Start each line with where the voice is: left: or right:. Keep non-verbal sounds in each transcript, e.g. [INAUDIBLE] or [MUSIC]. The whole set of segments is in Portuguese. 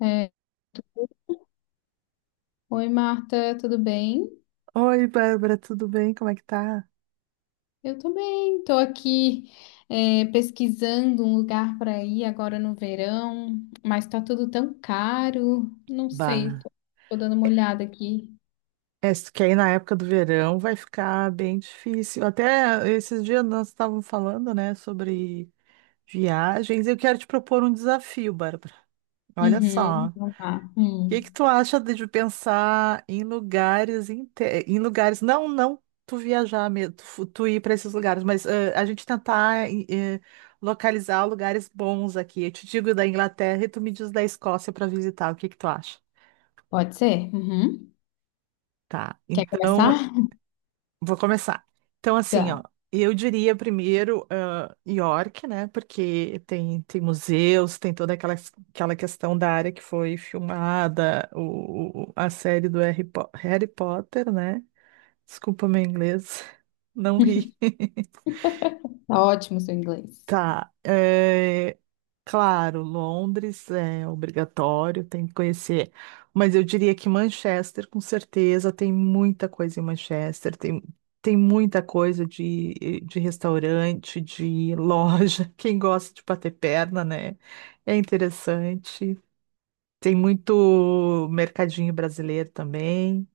left: É. Oi, Marta, tudo bem?
right: Oi, Bárbara, tudo bem? Como é que tá?
left: Eu tô bem, tô aqui pesquisando um lugar para ir agora no verão, mas tá tudo tão caro, não sei,
right: Bah.
left: tô dando uma olhada aqui.
right: É, isso que aí na época do verão vai ficar bem difícil. Até esses dias nós estávamos falando, né, sobre viagens. Eu quero te propor um desafio, Bárbara. Olha só.
left: Uhum,
right: O
left: vamos lá.
right: que que tu acha de pensar em lugares, em lugares, não tu viajar mesmo, tu, tu ir para esses lugares, mas a gente tentar localizar lugares bons aqui. Eu te digo da Inglaterra e tu me diz da Escócia para visitar. O que que tu acha?
left: Pode ser? Uhum.
right: Tá,
left: Quer começar?
right: então vou começar. Então, assim,
left: Tá,
right: ó, eu diria primeiro York, né? Porque tem, tem museus, tem toda aquela, aquela questão da área que foi filmada, o, a série do Harry Potter, né? Desculpa meu inglês, não ri. [LAUGHS]
left: [LAUGHS] tá ótimo o seu inglês.
right: Tá, é, claro, Londres é obrigatório, tem que conhecer, mas eu diria que Manchester, com certeza, tem muita coisa em Manchester, tem, tem muita coisa de restaurante, de loja, [LAUGHS] quem gosta de bater perna, né? É interessante, tem muito mercadinho brasileiro também,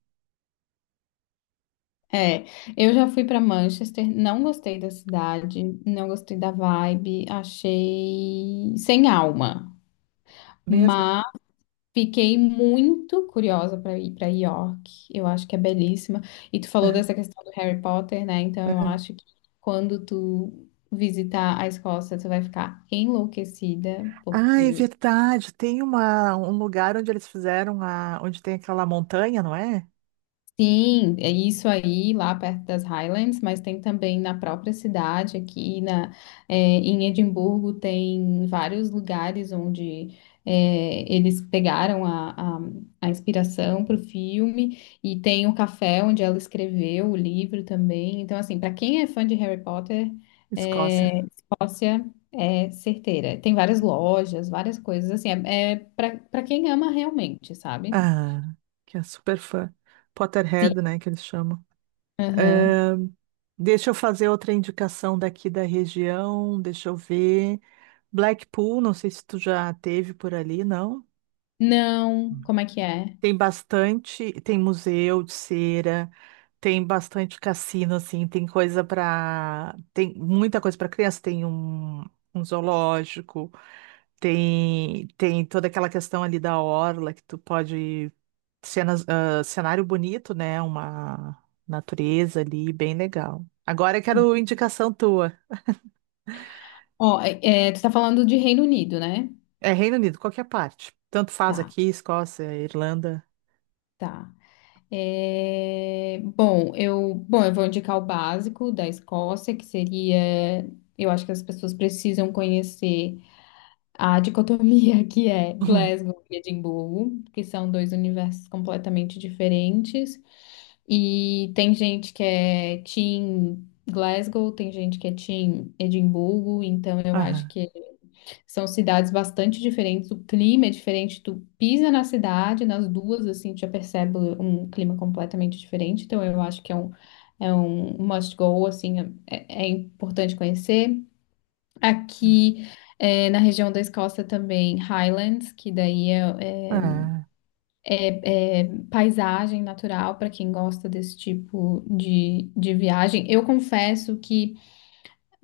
left: É, eu já fui para Manchester, não gostei da cidade, não gostei da vibe, achei sem alma.
right: mesmo.
left: Fiquei muito curiosa para ir para York. Eu acho que é belíssima. E tu falou dessa
right: [LAUGHS]
left: questão do Harry Potter, né? Então eu
right: Aham.
left: acho que quando tu visitar a Escócia, tu vai ficar enlouquecida,
right: Ah, é
left: porque
right: verdade, tem uma, um lugar onde eles fizeram a, onde tem aquela montanha, não é?
left: sim, é isso aí, lá perto das Highlands, mas tem também na própria cidade, é, em Edimburgo, tem vários lugares onde eles pegaram a inspiração para o filme, e tem o café onde ela escreveu o livro também. Então, assim, para quem é fã de Harry Potter,
right: Escócia.
left: é, Escócia é certeira. Tem várias lojas, várias coisas, assim, é, é para quem ama realmente, sabe?
right: Ah, que é super fã.
left: Sim.
right: Potterhead, né, que eles chamam.
left: Aham.
right: Deixa eu fazer outra indicação daqui da região, deixa eu ver. Blackpool, não sei se tu já teve por ali, não?
left: Não, como é que é?
right: Tem bastante, tem museu de cera, tem bastante cassino, assim, tem coisa para, tem muita coisa para criança, tem um, um zoológico, tem toda aquela questão ali da orla que tu pode cenas, ah, cenário bonito, né? Uma natureza ali, bem legal. Agora eu quero indicação tua.
left: Ó, é, tu tá falando de Reino Unido, né?
right: É Reino Unido, qualquer parte. Tanto faz
left: Tá,
right: aqui, Escócia, Irlanda. [LAUGHS]
left: tá. É, bom, eu vou indicar o básico da Escócia, eu acho que as pessoas precisam conhecer a dicotomia [LAUGHS] que é
right: Uhum.
left: Glasgow e Edimburgo, que são dois universos completamente diferentes. E tem gente que é Team Glasgow, tem gente que é Team Edimburgo, então eu acho
right: Aham.
left: que são cidades bastante diferentes, o clima é diferente, tu pisa na cidade, nas duas, assim, tu já percebe um clima completamente diferente, então eu acho que é um must go, assim, é, é importante conhecer. Aqui, na região da Escócia também, Highlands, é
right: Ah,
left: paisagem natural para quem gosta desse tipo de viagem. Eu confesso que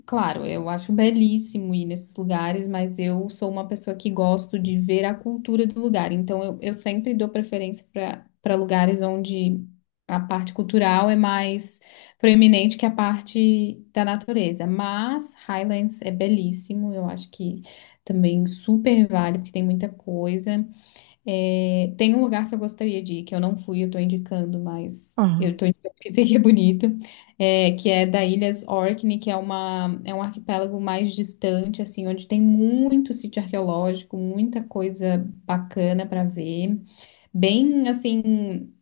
left: claro, eu acho belíssimo ir nesses lugares, mas eu sou uma pessoa que gosto de ver a cultura do lugar. Então, eu sempre dou preferência para lugares onde a parte cultural é mais proeminente que a parte da natureza. Mas Highlands é belíssimo, eu acho que também super vale, porque tem muita coisa. É, tem um lugar que eu gostaria de ir, que eu não fui, eu tô indicando, mas eu
right: aham,
left: tô indicando porque [LAUGHS] tem que é bonito, que é da Ilhas Orkney, é um arquipélago mais distante, assim, onde tem muito sítio arqueológico, muita coisa bacana para ver, bem, assim,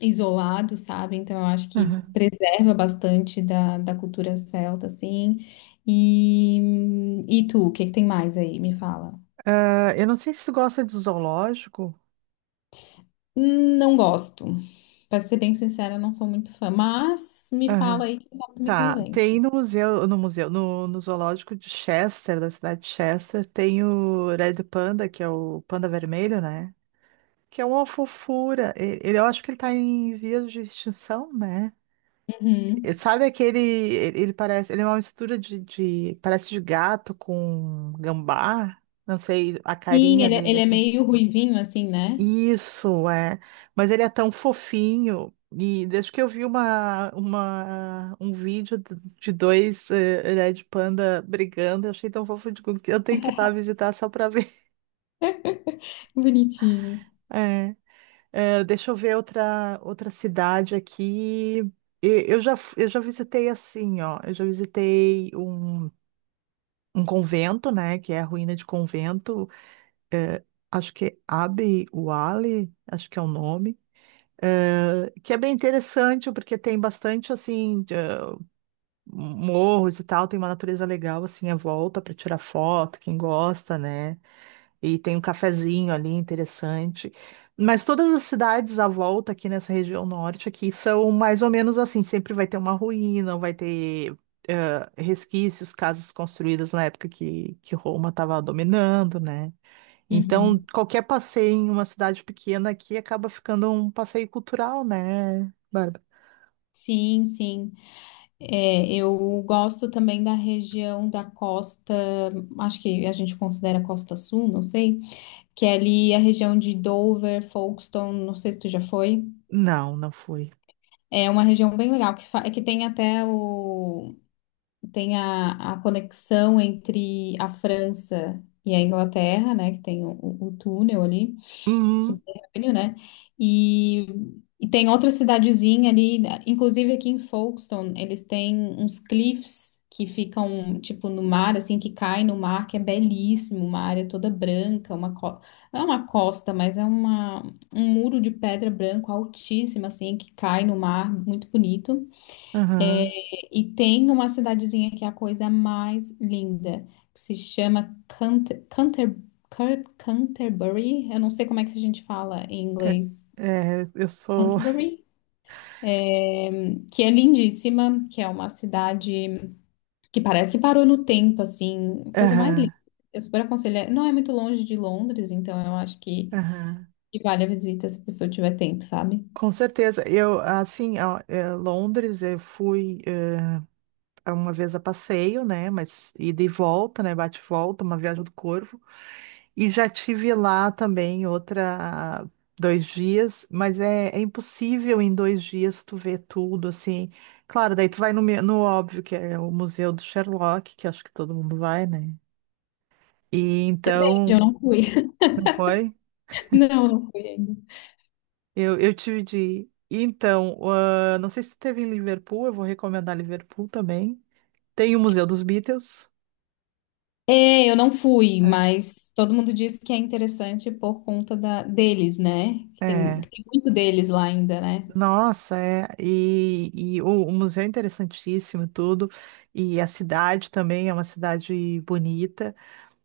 left: isolado, sabe? Então eu acho que
right: aham.
left: preserva bastante da cultura celta, assim. E tu, o que que tem mais aí? Me fala.
right: Ah, eu não sei se tu gosta de zoológico.
left: Não gosto. Pra ser bem sincera, não sou muito fã, mas me fala
right: Aham.
left: aí que foto me
right: Tá,
left: convém.
right: tem no museu, no museu, no, no zoológico de Chester, da cidade de Chester, tem o Red Panda, que é o panda vermelho, né? Que é uma fofura. E, ele, eu acho que ele tá em vias de extinção, né? E
left: Uhum.
right: sabe aquele. Ele parece. Ele é uma mistura de, parece de gato com gambá. Não sei, a
left: Sim,
right: carinha dele,
left: ele é
right: assim.
left: meio ruivinho, assim, né?
right: Isso, é. Mas ele é tão fofinho. E desde que eu vi uma, um vídeo de dois Red Panda brigando, eu achei tão fofo. Digo, eu tenho que ir lá
left: [LAUGHS]
right: visitar só pra ver. [LAUGHS]
left: Bonitinhos.
right: É. Deixa eu ver outra, outra cidade aqui. E eu já, eu já visitei assim, ó. Eu já visitei um. Um convento, né? Que é a ruína de convento. Eh, acho que é Abbey Wale, acho que é o nome. Que é bem interessante, porque tem bastante, assim, de, morros e tal. Tem uma natureza legal, assim, à volta para tirar foto, quem gosta, né? E tem um cafezinho ali interessante. Mas todas as cidades à volta aqui nessa região norte aqui são mais ou menos assim, sempre vai ter uma ruína, vai ter resquícios, casas construídas na época que Roma estava dominando, né? Então,
left: Uhum.
right: qualquer passeio em uma cidade pequena aqui acaba ficando um passeio cultural, né, Bárbara?
left: Sim, sim. É, eu gosto também da região da costa, acho que a gente considera Costa Sul, não sei, que é ali a região de Dover, Folkestone, não sei se tu já foi.
right: Não, não fui.
left: É uma região bem legal, é que tem até o tem a conexão entre a França e a Inglaterra, né? Que tem o túnel ali,
right: Uhum,
left: subterrâneo, né? E, e tem outra cidadezinha ali, né, inclusive aqui em Folkestone, eles têm uns cliffs que ficam, tipo, no mar, assim, que cai no mar, que é belíssimo, uma área toda branca, uma co... não é uma costa, mas é uma, um muro de pedra branco altíssima, assim, que cai no mar, muito bonito. É,
right: aham.
left: e tem uma cidadezinha que é a coisa mais linda, que se chama Canterbury. Eu não sei como é que a gente fala em inglês.
right: É, é, eu sou.
left: Canterbury. É, que é lindíssima, que é uma cidade que parece que parou no tempo, assim,
right: [LAUGHS]
left: coisa mais linda.
right: Aham,
left: Eu super aconselho. Não é muito longe de Londres, então eu acho
right: aham.
left: que vale a visita se a pessoa tiver tempo, sabe?
right: Com certeza. Eu, assim, ó, eh, Londres, eu fui uma vez a passeio, né? Mas ida e volta, né? Bate e volta, uma viagem do Corvo. E já tive lá também outra dois dias, mas é, é impossível em dois dias tu ver tudo, assim. Claro, daí tu vai no, no óbvio, que é o Museu do Sherlock, que acho que todo mundo vai, né? E
left: Eu
right: então,
left: não fui. [LAUGHS]
right: não foi?
left: Não, não fui ainda.
right: Eu tive de ir. Então, ah, não sei se teve em Liverpool, eu vou recomendar Liverpool também. Tem o Museu dos Beatles.
left: É, eu não fui, mas todo mundo diz que é interessante por conta da, deles, né?
right: É,
left: Que tem muito deles lá ainda, né?
right: nossa, é, e o museu é interessantíssimo e tudo, e a cidade também é uma cidade bonita,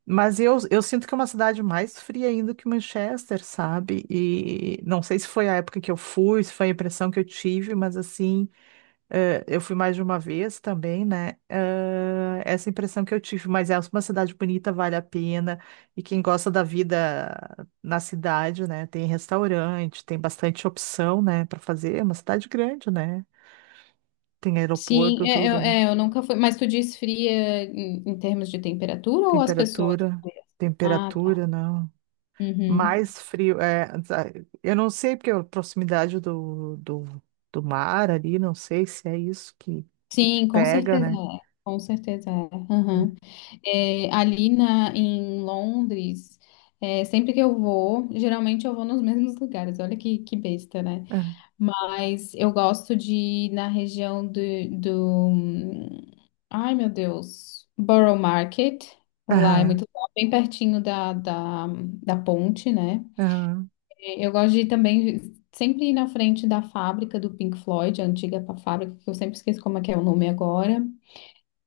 right: mas eu sinto que é uma cidade mais fria ainda que Manchester, sabe? E não sei se foi a época que eu fui, se foi a impressão que eu tive, mas assim, eu fui mais de uma vez também, né? Essa impressão que eu tive, mas é uma cidade bonita, vale a pena. E quem gosta da vida na cidade, né? Tem restaurante, tem bastante opção, né? Para fazer. É uma cidade grande, né? Tem aeroporto,
left: Sim,
right: tudo, né?
left: é, eu nunca fui. Mas tu diz fria em, em termos de temperatura ou as pessoas?
right: Temperatura,
left: Ah, tá.
right: temperatura, não.
left: Uhum.
right: Mais frio, é, eu não sei porque a proximidade do, do, do mar ali, não sei se é isso que
left: Sim, com
right: pega,
left: certeza
right: né?
left: é. Com certeza é. Uhum. É, em Londres, é, sempre que eu vou, geralmente eu vou nos mesmos lugares. Olha que besta, né?
right: Aham,
left: Mas eu gosto de ir na região do... Ai, meu Deus. Borough Market. Lá é muito
right: aham,
left: legal, bem pertinho da ponte, né?
right: aham.
left: Eu gosto de ir também sempre ir na frente da fábrica do Pink Floyd, a antiga fábrica, que eu sempre esqueço como é que é o nome agora.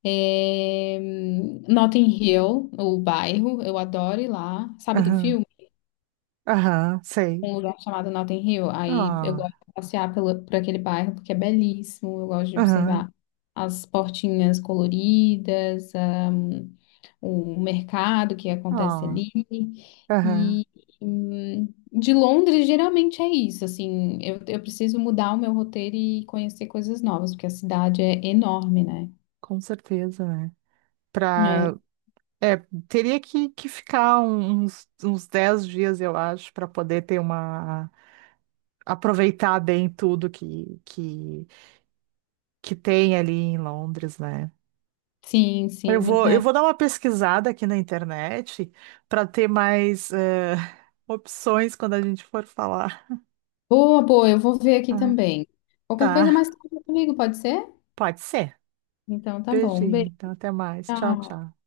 left: É... Notting Hill, o bairro, eu adoro ir lá. Sabe do
right: Aham,
left: filme?
right: aham, sei.
left: Um lugar chamado Notting Hill. Aí eu gosto
right: Ah,
left: de passear pelo, por aquele bairro porque é belíssimo. Eu gosto de
right: aham,
left: observar as portinhas coloridas, o mercado que acontece
right: ah,
left: ali.
right: aham,
left: E de Londres, geralmente é isso. Assim, eu preciso mudar o meu roteiro e conhecer coisas novas, porque a cidade é enorme, né?
right: com certeza, né?
left: É,
right: Pra, é, teria que ficar um, uns, uns 10 dias, eu acho, para poder ter uma. Aproveitar bem tudo que tem ali em Londres, né?
left: sim, sim,
right: Eu
left: muita.
right: vou dar uma pesquisada aqui na internet para ter mais [LAUGHS] opções quando a gente for falar.
left: Boa, boa, eu vou ver aqui
right: Ah,
left: também.
right: tá,
left: Qualquer coisa mais conta comigo, pode ser?
right: pode ser.
left: Então tá bom, um
right: Beijinho,
left: beijo.
right: então até mais. Tchau,
left: Tchau.
right: tchau.